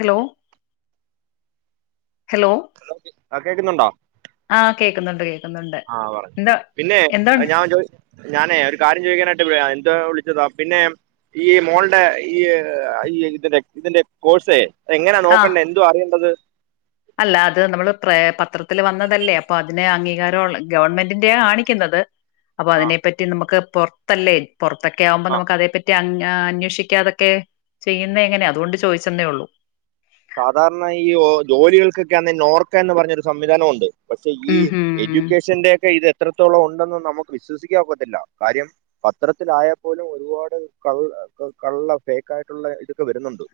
Hello hello ആഹ് കേക്കുന്നുണ്ടോ ആഹ് കേക്കുന്നുണ്ട് കേ ആഹ് പറഞ്ഞൊ പിന്നെ ഞാൻ ജോ ഞാനേ ഒരു കാര്യം ചോദിക്കാനായിട്ട് വിളി എന്താ വിളിച്ചതാ പിന്നെ ഈ മോളിന്റെ ഈ ഇതിന്റെ ഇതിന്റെ കോഴ്സെ എങ്ങനാ ആഹ് നോക്കണ്ടേ എന്തുവാ അറിയേണ്ടത് അല്ല അത് നമ്മള് പത്രത്തിൽ വന്നതല്ലേ അപ്പൊ അതിന് അംഗീകാരം ഒള്ളെ ഗവൺമെന്റിന്റെയാ കാണിക്കുന്നത് അപ്പൊ ആ അതിനെപ്പറ്റി നമുക്ക് പുറത്തല്ലേ പുറത്തൊക്കെ ആകുമ്പോ ആ നമുക്ക് അതേ പറ്റി അ അന്വേഷിക്കാതെ ക്കെ ചെയ്യുന്നേ എങ്ങനെ അതുകൊണ്ട് ചോദിച്ചെന്നേ ഉള്ളൂ സാധാരണ ഈ ജോലികൾക്കൊക്കെ ആന്നേ നോർക്ക എന്ന് പറഞ്ഞൊരു സംവിധാനം ഉണ്ട് പക്ഷെ ഈ ഉം ഉം എഡ്യൂക്കേഷന്റെ ഒക്കെ ഇത് എത്രത്തോളം ഉണ്ടെന്ന് നമുക്ക് വിശ്വസിക്കാൻ ഒക്കത്തില്ല കാര്യം പത്രത്തിലായാൽ പോലും ഒരുപാട് കള്ള കള്ള ഫേക്കായിട്ടുള്ള ഇത് വരുന്നുണ്ട്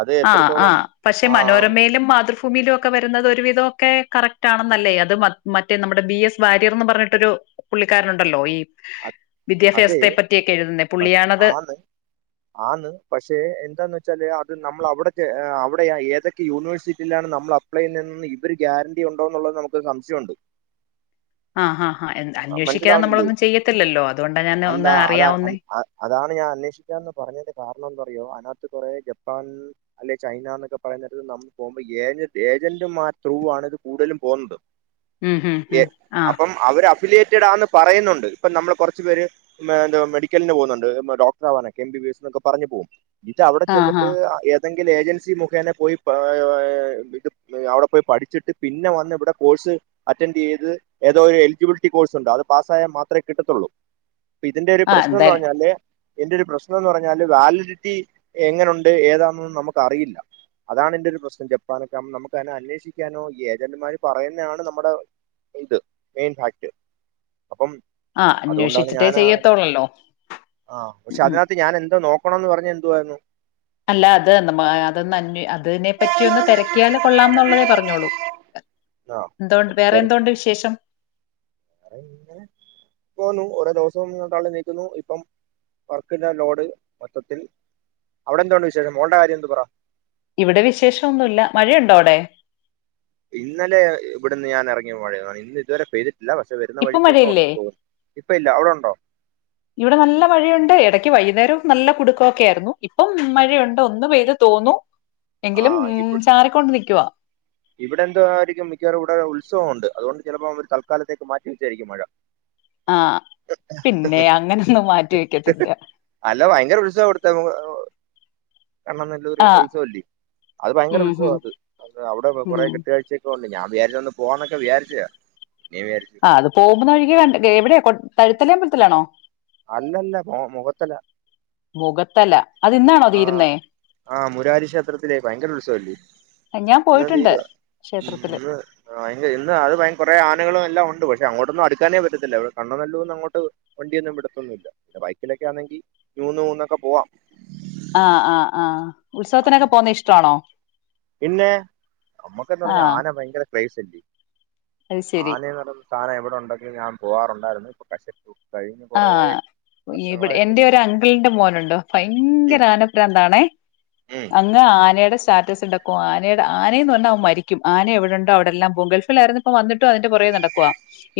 അത് എത്ര ആ പക്ഷെ മനോരമയിലും മാതൃഭൂ ഭൂമിലും ഒക്കെ വരുന്നത് ഒരുവിധമൊക്കെ കറക്റ്റാണെന്നല്ലേ അത് മറ്റേ നമ്മുടെ ബി എസ് വാര്യർന്ന് പറഞ്ഞിട്ടൊരു പുള്ളിക്കാരനുണ്ടല്ലോ ഈ അതെ വിദ്യാഭ്യാസത്തെ പറ്റിയൊക്കെ എഴുതുന്ന പുള്ളിയാണത് ആ ആന്ന് പക്ഷെ എന്താന്ന് വെച്ചാല് അത് നമ്മൾ അവിടെ അവിടെ ഏതൊക്കെ യൂണിവേഴ്സിറ്റിയിലാണ് നമ്മള് അപ്ലൈ അപ്ലൈയിൽ നിന്നും ഇവര് ഗ്യാരണ്ടി ഉണ്ടോ എന്നുള്ളത് നമുക്ക് സംശയമുണ്ട് ആഹ് ആഹ് ആഹ് അന്വേഷിക്കാതെ മനസ്സിലാവുന്നില്ലേ? നമ്മളൊന്നും ചെയ്യത്തില്ലല്ലോ അത് അതുകൊണ്ടാ ഞാൻ അല്ല ഒന്ന് അതാ അറിയാവുന്നേ അ- അ- അതാണ് ഞാൻ അന്വേഷിക്കാന്ന് പറഞ്ഞതിന്റെ കാരണം എന്താറയോ അതിനകത്ത് കുറെ ജപ്പാൻ അല്ലെ ചൈന എന്നൊക്കെ പറയത്ത് നമ്മൾ പോകുമ്പോ ഏജ ഏജന്റുമാര് ത്രൂ ആണ് ഇത് കൂടുതലും പോകുന്നത് ഉം ഉം ഉം ആഹ് അപ്പം അവര് അഫിലിയേറ്റഡാന്ന് പറയുന്നുണ്ട് ഇപ്പം നമ്മൾ കുറച്ച് പേര് എന്ത മെഡിക്കലിന് പോകുന്നുണ്ട് ഡോക്ടറവാനക്കെ എം ബി ബി എസ് എന്നൊക്കെ പറഞ്ഞു പോകും ഇത് അവിടെ ആഹ് ചെന്നിട്ട് ആഹ് ഏതെങ്കിലും ഏജൻസി മുഖേന പോയിഏഹ് ഏഹ് ഇത് ഏഹ് അവിടെ പോയി പഠിച്ചിട്ട് പിന്നെ വന്ന് ഇവിടെ കോഴ്സ് അറ്റൻഡ് ചെയ്ത് ഏതോ ഒരു എലിജിബിലിറ്റി കോഴ്സ് ഉണ്ട് അത് പാസ്സായാ മാത്രമേ കിട്ടത്തൊള്ളൂ അപ്പൊ ഇതിന്റെ ഒരു ആഹ് പ്രശ്നം എന്ന് എന്തായാലും പറഞ്ഞാല് ഇയിന്റെ ഒരു പ്രശ്നം എന്ന് പറഞ്ഞാല് വാലിഡിറ്റി എങ്ങനുണ്ട് ഏതാന്നൊന്നും നമുക്ക് അറിയില്ല അതാണ് എന്റെ ഒരു പ്രശ്നം ജപ്പാനൊക്കെ്പ നമുക്ക് അതിനെ അന്വേഷിക്കാനോ ഏജന്റുമാര് പറയുന്നതാണ് നമ്മുടെ ഇത് മെയിൻ ഫാക്ട് അപ്പം ആഹ് അതുകൊണ്ടാണ് അന്വേഷിച്ചിട്ടേ ഞാന് ചെയ്യത്തോളല്ലോ ആഹ് ഉം പക്ഷെ ഉം അതിനകത്ത് ഞാൻ എന്താ നോക്കണംന്ന് പറഞ്ഞത് എന്താരുന്നു അല്ല അതന്ന് മഹ് അതിനെ പറ്റി ഒന്ന് തെരക്കിയാല് കൊള്ളാം എന്നുള്ളതേ പറഞ്ഞോളൂ ആ എന്തോണ്ട് വേറെ തിരക്കാറ് എന്തോണ്ട് വിശേഷം ഇങ്ങനെ പോന്നു ഓരോ ദിവസവും ഇങ്ങനെ തള്ളി നീക്കുന്നു ഇപ്പം വർക്കിന്റെ ലോഡ് മൊത്തത്തിൽ അവിടെ എന്തൊണ്ട് വിശേഷം മോളുടെ കാര്യം എന്ത്‌ പറ ഇവിടെ വിശേഷൊന്നുമില്ല മഴയുണ്ടോ അവിടെ ഇന്നലെ ഇവിടുന്ന് ഞാൻ ഇറങ്ങിയപ്പം മഴയാ ഇന്ന് ഇതുവരെ പെയ്തി ഇല്ല പക്ഷെ വരുന്ന ഇപ്പം വഴിക്കൊക്കെ മഴയില്ലേ? ഒണ്ടെന്നു തോന്നും ഇപ്പം ഇല്ല അവിടൊണ്ടോ [inaudible] ഇവിടെ നല്ല മഴയൊണ്ട് ഇടയ്ക്ക് വൈകുന്നേരം നല്ല കുടുക്കം ഒക്കെ ആയിരുന്നു ഇപ്പം മഴയുണ്ട് ഒന്ന് പെയ്ത് തോന്നു ആ എങ്കിലും മ്മ് ഇവി- ചാറിക്കൊണ്ട് നിക്കുവാ ഇവിടെ എന്തോ ആയിരിക്കും മിക്കവാറും ഇവിടെ ഉത്സവം ഉണ്ട് അതുകൊണ്ട് ചിലപ്പോ അവര് തൽക്കാലത്തേക്ക് മാറ്റിവെച്ചായിരിക്കും മഴ ആഹ് പിന്നെ അങ്ങനൊന്നും മാറ്റി വെക്കത്തില്ല അല്ല ഭയങ്കര ഉത്സവം എടുത്തങ്ങ് എണ്ണേന്നു ല്ലോരു ആഹ് ഉത്സവല്ലിയോ അത് ഭയങ്കര ഉം ഉം ഉത്സവാ അത് അവിടെ ഉം ഒരാഴ്‌ച്ചേക്കൊള്ളൂ ഞാൻ വിചാരിച്ചൊന്ന് പോകാമെന്നൊക്കെ വിജാരിച്ചയാ പിന്നെ വിജാരിച്ച് ആഹ് അത് പോകുന്ന വഴിക്ക്‌ എവിടെയാ തഴുത്തലമ്പലത്തിലാണോ അല്ല അല്ല മൊ മുഖത്തല മുഖത്തല്ല അത് ഇന്നാണോ തീരുന്നേ ആഹ് മൂരാരി ക്ഷേത്രത്തില് ഭയങ്കര ഉത്സവല്ലിയോ ഞാൻ ഇന്ന് പോയിട്ടുണ്ട് തീരുവാ ക്ഷേത്രത്തില് ഇന്ന് ആഹ് ഇല്ല ഇന്നും അത് ഭയങ്ക ആനകളും കുറെ എല്ലാം ഉണ്ട് പക്ഷെ അങ്ങോട്ടൊന്നും അടുക്കാനേ പറ്റത്തില്ല ഇവിടെ കണ്ണനല്ലൂരീന്ന് അങ്ങോട്ട്- വണ്ടിയൊന്നും വിടത്തൊന്നുമില്ല ബൈക്കിലൊക്കെ ആന്നെങ്കി നൂന്ന് നൂന്നൊക്കെ പോവാം ആഹ് ആഹ് ആഹ് ഉത്സവത്തിനൊക്കെ പോന്നെ ഇഷ്ടവാണോ പിന്നേ നമ്മുക്കെന്നു പറഞ്ഞാ ആന ഭയങ്കര ക്രേസല്ലിയോ അത് ശരി ആനേന്ന് പറഞ്ഞപ്പ ഘന എവിടുണ്ടങ്കിൽ ഞാൻ പോകാറുണ്ടായിരുന്നു ഇപ്പ [unintelligible] കശ [unintelligible] പ്പ ആഹ് ഇവിടെ എന്റെ ഒരു അങ്കിളിന്റെ മോനുണ്ട്‌ ഉം ഭയങ്കര ആന ഭ്രാന്താണെ ഉം അ - അഹ് ആനേടെ സ്റ്റാറ്റസ് ഇണ്ടാക്കും ആനയുടെ ആനേന്ന് പറഞ്ഞാ അവൻ മരിക്കും ആന എവിടുണ്ടോ അടെല്ലാം പോകും ഗൾഫിലായിരുന്നു പിന്നെ - ഇപ്പ വന്നിട്ടും അതിന്റെ പൊറകേ നടക്കുവാ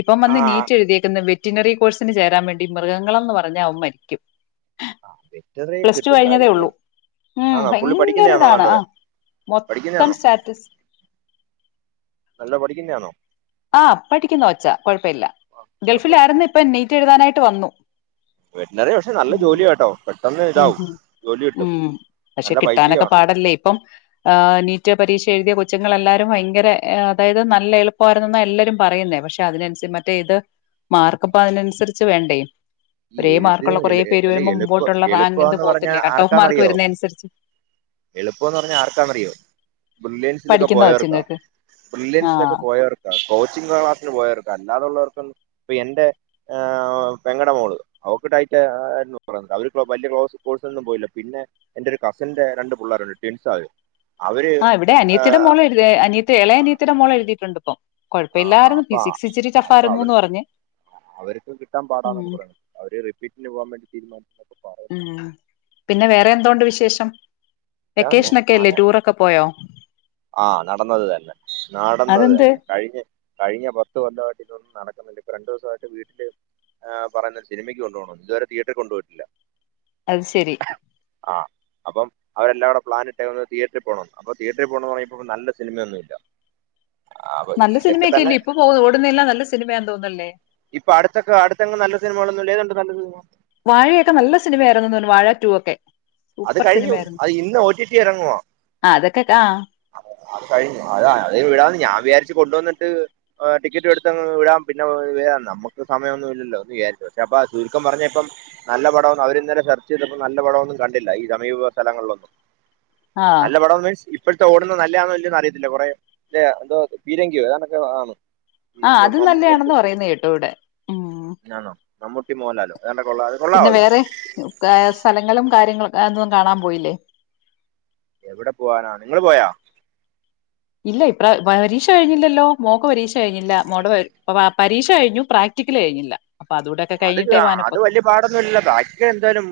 ഇപ്പം ആ വന്ന് നീറ്റ് എഴുതിയേക്കുന്നു വെറ്റിനറി കോഴ്സിന് ചേരാൻ വേണ്ടി മൃഗങ്ങളെന്ന് പറഞ്ഞാ അവൻ മരിക്കും ആഹ് വെറ്റിനറി പ്ലസ് ടു കിട്ടും കഴിഞ്ഞതേ കാര്യം- ഉള്ളൂ ഉം ആനോ പുള്ളി ഭയങ്കര പഠിക്കുന്ന ആനോ ഇതാണ് ആ നല്ലത് പഠിക്കുന്ന മൊത്തം ആനോ സ്റ്റാറ്റസ് നല്ല പഠിക്കുന്ന ആണോ ആഹ് പഠിക്കുന്ന കൊച്ചാ കൊഴപ്പയില്ല കുഴപ്പമില്ല ഗൾഫിലായിരുന്നു ഇപ്പം നീറ്റ് എഴുതാനായിട്ട് വന്നു വെറ്റിനറി പക്ഷെ നല്ല ഉം ജോലിയാ കേട്ടോ പെട്ടെന്ന് ഉം ഇതാവും ഉം ജോലി കിട്ടും ഉം പക്ഷെ നല്ല കിട്ടാനൊക്കെ പൈസയുമാണ് പാടല്ലേ ഇപ്പം ആഹ് നീറ്റ് പരീക്ഷ എഴുതിയ കൊച്ചുങ്ങളെല്ലാരും ഭയങ്കര അതായത് നല്ല എളുപ്പമായിരുന്നെന്നാ എല്ലരും പറയുന്നേ പക്ഷെ അതിനനുസരി മറ്റേ ഇത് മാർക്കിപ്പം ആ. അതിനനുസരിച്ച് വേണ്ടേ ഈ ഒരേ എഴുത്ത് മാർക്കൊള്ള കൊറേ എളു- പേര് അല്ല വരുമ്പം എളുപ്പ മുമ്പോട്ടുള്ള റാങ്ക് ഇത് എളുപ്പമെന്ന് പറഞ്ഞാൽ പോത്തില്ലേ കട്ട് ഓഫ് മാർക്ക് വരുന്ന അനുസരിച്ച്- എളുപ്പം എന്ന് പറഞ്ഞാ ആർക്കാ ന്നറിയോ ബ്രില്ലിയൻസിലൊക്കെ പഠിക്കുന്ന പോയവർക്കാ കൊച്ചുങ്ങൾക്ക് ആഹ് ബ്രില്ലിയൻസിലൊക്കെ പോ പോയവർക്കാ കോച്ചിങ്ങ് ക്ലാസിന് പോയവർക്കാ അല്ലാതൊള്ളവർക്കൊന്നും- എന്റെ പെങ്ങടെ മോള് അവക്ക്‌ ടൈറ്റാ ആയിരുന്നു പറയുന്നു വലിയ ക്ലോസ് കോഴ്‌സിനൊന്നും പോയില്ല പിന്നെ എന്റെ ഒരു കസിന്റെ രണ്ട് പിള്ളേരുണ്ട് ട്വിൻസ് അവര്- അവര് ആ ഇവിടെ ആഹ് അനിയത്തിയുടെ മോള് എഴുതി അനിയത്തി ഇളയെ ആഹ് അനിയത്തിയുടെ മോള് എഴുതിട്ടുണ്ട് ഇപ്പം ആഹ് ആഹ് കൊഴപ്പയില്ലായിരുന്നു അപ്പ ഫിസിക്സ് ഇച്ചിരി അപ്പൊ ടഫായിരുന്നുന്ന് അവർക്ക് പറഞ്ഞ് അവർക്ക് കിട്ടാൻ ഉം പാടാന്നൊക്കെ പറയുന്നു അവര് റിപ്പീറ്റിന് പോവാൻ വേണ്ടി തീരുമാനിച്ചന്ന് ഒക്കെ പറഞ്ഞു ഉം പിന്നെ വേറെ എന്തോണ്ട് വിശേഷം ഇതന്നെ വെക്കേഷനൊക്കെ അല്ലേ ആനെ ടൂറൊക്കെ പോയോ ആഹ് നടന്നത് തന്നെ നടന്നത് അതെന്ത് തന്നെ കഴിഞ്ഞ് - കഴിഞ്ഞ പത്ത് വർഷമായിട്ട് ഇതൊന്നും നടക്കുന്നുണ്ട് ഇപ്പൊ രണ്ടു ദിവസമായിട്ട് വീട്ടില്- ആ പറഞ്ഞ് സിനിമക്ക് കൊണ്ടു പോകണം ഇതുവരെ തിയേറ്ററിൽ കൊണ്ട് പോയിട്ടില്ല അത് ശരി ആ അപ്പം അവരെല്ലാകൂടെ പ്ലാനിട്ട് ഒന്ന് തിയേറ്ററിൽ പോണം അപ്പൊ തിയേറ്ററി- പോണം പറയുമ്പോ ഇപ്പൊ നല്ല സിനമൊന്നും ഇല്ല നല്ല സിനിമയൊക്കല്ലേ ഇപ്പൊ പോക ഓടുന്നെല്ല നല്ല സിനിമയാന്ന് തോന്നുന്നല്ലേ ഇപ്പൊ അടുത്തക്ക അടുത്തങ്ങും നല്ല സിനിമകളന്നുംല്ല ഏതാ കണ്ടെ നല്ല സിനിമ വാഴയൊക്കെ നല്ല സിനിമയായിരുന്നു തോന്നുന്നു വാഴ ടു ഒക്കെ അത് സൂപ്പർ കഴിഞ്ഞു സിനിമയായിരുന്നു അത് ഇന്ന് ഓടിടി ഇറങ്ങുവ ആഹ് അതൊക്കെ ആഹ് അത് കഴിഞ്ഞു അത് അ വിടാന്ന് ഞാൻ വിചാരിച്ച് കൊണ്ടുവന്നിട്ട്- ടിക്കറ്റ് എടുത്തങ്ങ് വിടാം പിന്നെ വരാം നമുക്ക് സമയമൊന്നും ഇല്ലല്ലൊ എന്ന് വിചാരി- പക്ഷെ അപ്പ ചുരുക്കം പറഞ്ഞാ ഇപ്പം നല്ല പടം ഒന്ന് അവര് ഇന്നലെ സെർച്ച് ചെയ്തപ്പ നല്ല പടമൊന്നും- കണ്ടില്ല ഈ സമീപത്തുള്ള സ്ഥലങ്ങളിലൊന്നും ആഹ് നല്ല പടം മീൻസ് ഇപ്പോഴത്തെ ഓടുന്ന നല്ലായാന്നോന്ന് ചോദിച്ച അറിയത്തില്ല കുറെ എന്തോ പീരങ്കിയോ ഏതാണ്ടൊക്കെ ആണ് ആഹ് അത് നല്ലതാണെന്ന് പറയുന്ന കേട്ടു ഇവിടെ ഉം ആണോ മമ്മൂട്ടി മോഹൻലാലോ [unintelligible] പിന്നെ വേറെ സ്ഥലങ്ങളും കാര്യങ്ങളും ഒന്നും കാണാൻ പോയില്ലേ എവിടെ പോവാനാ നിങ്ങള് പോയാ ഇല്ല ഇപ്ര പരീക്ഷ കഴിഞ്ഞില്ലല്ലോ മോൾക്ക് പരീക്ഷ കഴിഞ്ഞില്ല മോൾടെ പരീക്ഷ കഴിഞ്ഞു പ്രാക് പ്രാക്റ്റിക്കൽ കഴിഞ്ഞില്ല അപ്പൊ അതൂടെക്കെ അത് കഴിഞ്ഞിട്ടേ വാനപ്പ അത് വലിയ പാടൊന്നും ഇല്ലല്ലോ ബാക്കി എന്തായാലും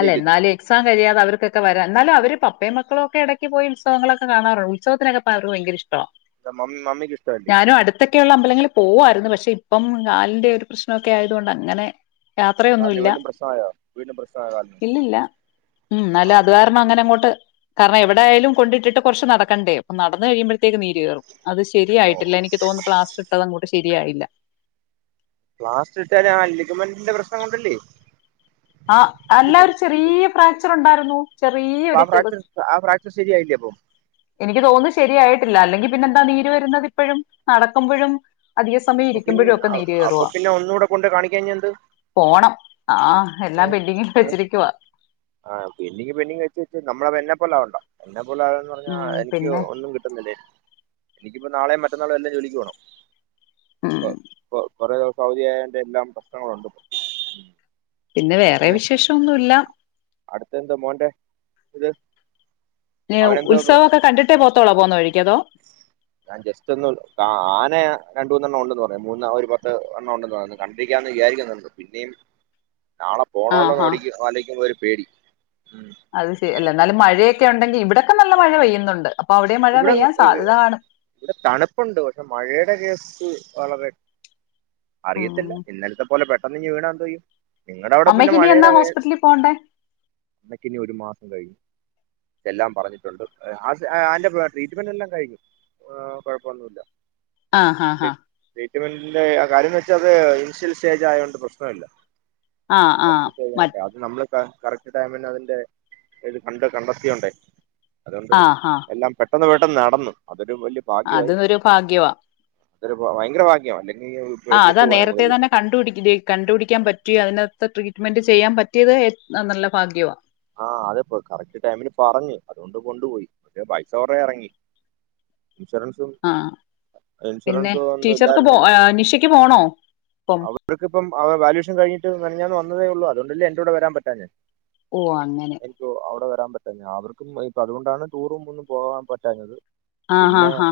അല്ല ജയിക്കത്തില്ലെ എന്നാലും എക്സാം കഴിയാതെ അവർക്കൊക്കെ വരാ എന്നാലും അവര് പപ്പേം മക്കളൊക്കെ ഇടക്ക് പോയി ഉത്സവങ്ങളൊക്കെ കാണാറു ഉത്സവത്തിന് ഒക്കെ പോവാൻ അവർക്ക് ഭയങ്കര ഇഷ്ട മമ്മി മമ്മിക്ക് ഇഷ്ട്ട അല്ലെ അടുത്തൊക്കെയുള്ള അമ്പലങ്ങളിൽ പോവായിരുന്നു പക്ഷെ ഇപ്പം കാലിന്റെ ഒരു പ്രശ്നമൊക്കെ ആയതുകൊണ്ട് അങ്ങനെ കാലിന് യാത്രയൊന്നുവില്ല വീണ്ടും പ്രശ്നമായോ വീണ്ടും പ്രശ്നമായോ കാലിന് ഇല്ലില്ല ഉം എന്നാലും അത് കാരണം അങ്ങനെ അങ്ങോട്ട് കാരണം എവിടെയാലും കൊണ്ടിട്ടിട്ട് കുറച്ച് നടക്കണ്ടേ അപ്പ നടന്ന് കഴിയുമ്പോഴ ത്തേക്കും നീര് കയറും അത് ഓ ശരിയായിട്ടില്ല എനിക്ക് തോന്നുന്നു പ്ലാസ്റ്റർ ഇട്ടത് അങ്ങോട്ട് ശരിയായില്ല പ്ലാസ്റ്റ് ഇട്ടത് ആ ലിഗമന്റിന്റെ പ്രശ്നം കൊണ്ടല്ലേ ആഹ് അല്ല ഒരു ചെറിയ ഫ്രാക്ചർ ഉണ്ടായിരുന്നു അപ്പം ചെറിയൊരു ആഹ് ചെറു ഫ്രാക്ചർ ആഹ് ഫ്രാക്ചർ ശരിയായില്ലെ അപ്പൊ എനിക്ക് തോന്നുന്നു ശരിയായിട്ടില്ല അല്ലെങ്കിൽ പിന്നെന്താ നീര് വരുന്നത് ഇപ്പോഴും നടക്കുമ്പോഴും അധിക സമയം അപ്പൊ പിന്നെ ഇരിക്കുമ്പോഴും ഒക്കെ നീര് അപ്പൊ കയറുവാ പിന്നെ ഒന്ന് കൂടെ കൊണ്ട് കാണിക്കാഞ്ഞ എന്ത് പോണം ആഹ് എല്ലാം പെൻഡിങ്ങിൽ വെച്ചിരിക്കുവ ആഹ് പെന്റിങ് പെന്റിങ് വെച്ച് വെച്ച് നമ്മള എന്നെ പോലെ ആവണ്ട എന്നെ പോലെ ആവാന്ന് പറഞ്ഞ ഉം എനിക്ക് പിന്നെ ഒന്നും കിട്ടുന്നില്ലേ എനിക്കിപ്പോ നാളെയും മറ്റന്നാളും എല്ലാം ജോലിക്ക് പോകണം ഉം കൊ കൊ കൊറേ ദിവസം അവധിയായൊണ്ട് എല്ലാം പ്രശ്നങ്ങള് ഉണ്ട് ഇപ്പൊ പിന്നെ വേറെ വിശേഷൊന്നു ഇല്ല അടുത്ത് എന്താ മോന്റെ ഇത് അവനെന്തോ ഉത്സവൊക്കെ കണ്ടിട്ടേ പോവത്തൊളോ പോവുന്ന വഴിക്ക് അതോ ഞാൻ ജസ്റ്റ് ഒന്ന് ആന രണ്ട് മൂന്ന് എണ്ണം ഉണ്ടെന്ന് പറയുന്ന് മൂന്ന് ആഹ് ഒരു പത്ത് എണ്ണം ഉണ്ടെന്ന് പറയുന്നു കണ്ടിരിക്കാന്ന് വിചാരിക്കുന്നുണ്ട് പിന്നെയും നാളെ ആ പോണല്ലോ ഹാ നോടി ആലൊചിക്കുമ്പോൾ ഒരു പേടി ഉം അത് ശരി എന്നാലും മഴയൊക്കെ ഉണ്ടെങ്കി ഇവിടൊക്കെ നല്ല മഴ പെയ്യുന്നുണ്ട് അപ്പൊ അവിടെ മഴ ഇവിടെ പെയ്യാൻ സാധ്യത കാണും ഇവിടെ തണുപ്പുണ്ട് പക്ഷെ മഴയുടെ കേസ് വളരെ അറിയത്തില്ല ഉം. ഇന്നലത്തെ പോലെ പെട്ടെന്ന് ഇങ്ങ്‌ വീണാ എന്തോ ചെയ്യും നിങ്ങളുടെ അവിടെ പിന്നെ അമ്മയ്ക്ക് ഇനി എന്നാ മഴയുടെ ഹോസ്പിറ്റലിൽ പോണ്ടേ [unintelligible] [unintelligible] ഒരു മാസം കഴിയും എല്ലാം പറഞ്ഞിട്ടുണ്ട് അതിന്റെ ട്രീറ്റ്മെന്റ് എല്ലാം കഴിഞ്ഞു കുഴപ്പമൊന്നുമില്ല ആഹ് ആഹ് ആഹ് ട്രീറ്റ്മെന്റിന്റെ ആ കാര്യം എന്ന് വെച്ചാ അത് ഇനിഷ്യൽ സ്റ്റേജ് ആയത് കൊണ്ട് പ്രശനമില്ല ആ ആ ഫസ്റ്റ് സ്റ്റേജ മറ്റ് [unintelligible] നമ്മള് ഇപ്പ കറക്ട് ടൈമിന് അതിന്റെ ഇത് കണ്ട് കണ്ടെത്തിയോണ്ടേ അതുകൊണ്ട് ആ ഹാ എല്ലാം പെട്ടെന്ന് പെട്ടെന്ന് നടന്നു അതൊരു വലിയ അത് ഒരു ഭാഗ്യവാ അത് ഒരു ഭയങ്കര ഭാഗ്യമാ അല്ലെങ്കിൽ ആഹ് അതാ പെട്ടുപോകാൻ നമ്മൾ നേരത്തെ തന്നെ കണ്ട്പിടി [unintelligible] കണ്ടു പിടിയ്ക്കാൻ പറ്റിയാ അതിനത്തെ ട്രീറ്റ്മെന്റ് ചെയ്യാൻ പറ്റിയത് ഏ നല്ല ഭാഗ്യവാ ആഹ് അതെ പ്പൊ കറക്ട് ടൈമില് പറഞ്ഞ് അതുകൊണ്ട് കൊണ്ടുപോയി പക്ഷേ പൈസ കൊറേ എറങ്ങി ഇൻഷുറൻസ് ആഹ്, പിന്നെ ഒന്നും ടീച്ചർക്ക് പോ ഇല്ലായിരുന്നല്ലോ ഏയ് നിഷയ്ക്ക് പോണോ പ്പം അവർക്ക്പ്പം ആഹ് വാലുവേഷൻ കഴിഞ്ഞിട്ട് മെനഞ്ഞാന്ന് വന്നതേയുള്ളൂ. അതുകൊണ്ടല്ലേ എന്റെ കൂടെ വരാൻ പറ്റാഞ്ഞെ ഓഹ് അങ്ങനെ. ക്കോ അവ്ടെ വെരാൻ പറ്റാഞ്ഞെ, അവർക്കും ഈ അതുകൊണ്ടാണ് ടൂറും ഒന്നും പോവാൻ പറ്റാഞ്ഞത്. ആ ഹാ പിന്നെ ഹാ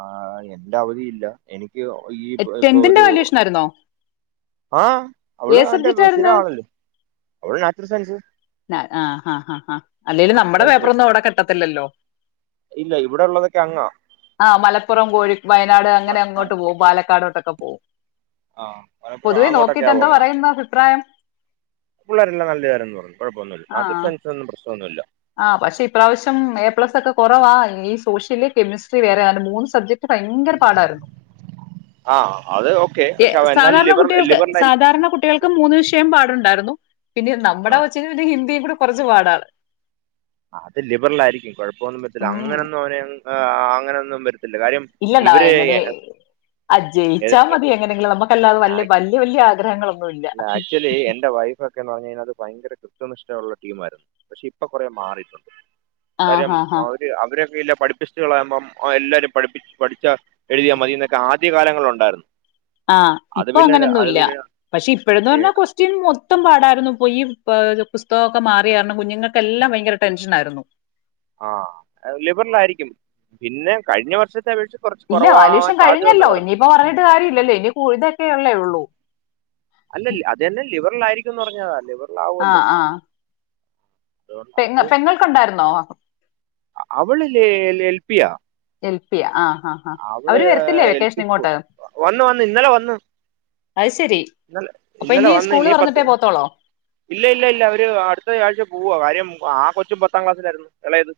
ആഹ് എന്റെ അവധിയില്ല എനിയ്ക്ക് ഒ ഈ ഇപ്പൊ ടെൻത്തിന്റെ ഒരു വാല്യൂഷൻ ആയിരുന്നോ ആഹ് അവള് ഏത് അവന്റെ സബ്ജക്റ്റ് ബ് സ്ഥിരം ആയിരുന്നു ആളല്ലേ അവള് നാച്ചുറൽ സയൻസ് നാ ആഹ് ആഹ് ആഹ് ആഹ് അല്ലെലും നാച്ചുറൽ നമ്മടെ സയൻസ് ബസ് പേപ്പറൊന്നും അവിടെ കിട്ടത്തില്ലല്ലോ? ഇല്ല ഇവിടെ ഉള്ളതൊക്കെ അങ്ങാ ആഹ്, മലപ്പുറം കോഴി വയനാട് അങ്ങനെ അങ്ങോട്ട് പോവും പാലക്കാടോട്ടൊക്കെ പോവും. ആഹ് മലപ്പുറം പൊതുവേ അങ്ങോട്ടൊക്കെയാ നോക്കിട്ടന്തോ പറയുന്ന അഭിപ്രായം. പിള്ളേരെല്ല നല്ലവരന്ന് പറഞ്ഞു കൊഴപ്പൊന്നുമില്ല ആ [unintelligible] പ്രശ്നംന്നുല്ല ആഹ് പക്ഷേ ഇപ്രാവശ്യം എ പ്ലസ് ഒക്കെ കുറവാ ഈ സോഷ്യല് കെമിസ്ട്രി വേറെ [unintelligible] മൂന്ന് സബ്ജക് ഭയങ്കര പാടായിരുന്നു. ആ അത് ഓക്കെ ഏയ് പക്ഷെ അവൻ എന്നാലും സാധാരണ ലിബർ കുട്ടികൾക്ക് ലിബറിലായിരിക്കും സാധാരണ കുട്ടികൾ ക്ക് മൂന്ന് വിഷയം പാടുണ്ടായിരുന്നു. പിന്നെ നമ്മടെ ആ കൊച്ചിന് പിന്നെ ഹിന്ദിയും കൂടെ കൊറച്ച് പാടാണ്. അത് ലിബറലായിരിക്കും കൊഴപ്പമൊന്നും പത്തില്ല. ഉം അങ്ങനൊന്നും അവന് ഉം ആഹ് അങ്ങനൊന്നും പര്ത്തില്ല കാര്യം ഇല്ലല്ലാ ഇവര് എങ്ങനെ അഹ് ജയിച്ചാ മതി എങ്ങനെങ്കിലും നമക്കല്ലാതെ വല്ല് ബൽ ല്ല്യ വല്ല്യ ആഗ്രഹങ്ങളും അല്ല ആക്ച്വലി എന്റെ വൈഫ് ഒ ക്കെന്ന് പർഞ്ഞഴിഞ്ഞാല് ഭയങ്കര കൃത്യനിഷ്ഠയുള്ള ടീമായിരുന്നു. പക്ഷെ ഇപ്പൊ കൊറേ മാറിയിട്ടുണ്ട്. ആഹ് കാര്യം ആഹ് ആഹ് അവര് അവരൊക്കെ ഇല്ല പഠിപ്പി സ്‌റ്റുകളാകുമ്പം ഒ എല്ലാരും പഠിപ്പി പഠിച്ച എഴുതിയാ മതിന്നൊക്കെ ആദ്യ കാലങ്ങളിലൊണ്ടായിരുന്നു. ആഹ്, ഇപ്പൊ അങ്ങനൊന്നുല്ല. പക്ഷെ ഇപ്പഴന്ന് ഏ, പർഞ്ഞാ കൊസ് റ്റിം മൊത്തം പാടായിരുന്നു പൊയി പ പുസ്തകക്കെ മാറി കാരണം കുഞ്ഞുങ്ങക്കെല്ലാം ഭയങ്കര ടെൻഷനായിരുന്നു. ആഹ് ലിബറലായിരിയ്ക്കും. പിന്നെ കഴിഞ്ഞ വർഷത്തെ അപേക്ഷിച്ച് കൊറച്ച് കൊറവാവാൻ സാധ്യത ഉണ്ടെന്ന് പറഞ്ഞു. ഇപ്പ പറഞ്ഞിട്ട് കാര്യമല്ലല്ലേ ഇനി കുഴുതൊക്കെ ഉള്ളേ ഉള്ളൂ അല്ലൽ അതന്നെ ലിബറലായിരിക്കുംന്ന് പറഞ്ഞതാ ലിബർ ആഹ്, ആഹ് [unintelligible] അത് പെങ്ങൾക്കുണ്ടായിരുന്നോ അ അവള് ലേ എൽ എൽപിയാ എൽ പി യാ ആഹ് ആഹ് അവള് ഏയ് എൽ പി സ്കൂൾ വന്ന് വന്ന് ഇന്നല വന്ന് അത് ശരി ന്നല്ലെ അപ്പൊ ഇനി ഇന്നലെ വന്ന് സ്കൂള് നി പത്ത് പറഞ്ഞിട്ടേ പോത്തോളോ ഇല്ല ഇല്ല ഇല്ല അവര് അടുത്ത ആഴ്ച പോവ കാര്യം ആ കൊച്ചും പത്താം ക്ലാസ്സിലായിരുന്നു എളെയത്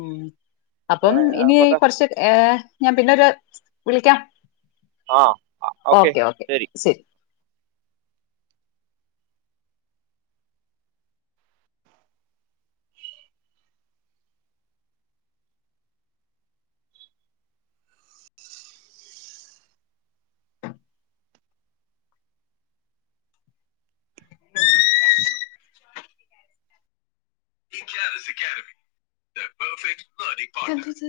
ഉം അപ്പം ഇനി പത്താം കൊർച്ച് ഏഹ് ഞാൻ പിന്നൊര് വിളിയ്ക്കാം. ആഹ് ഓക്കെ ശരി തെന്തിത്.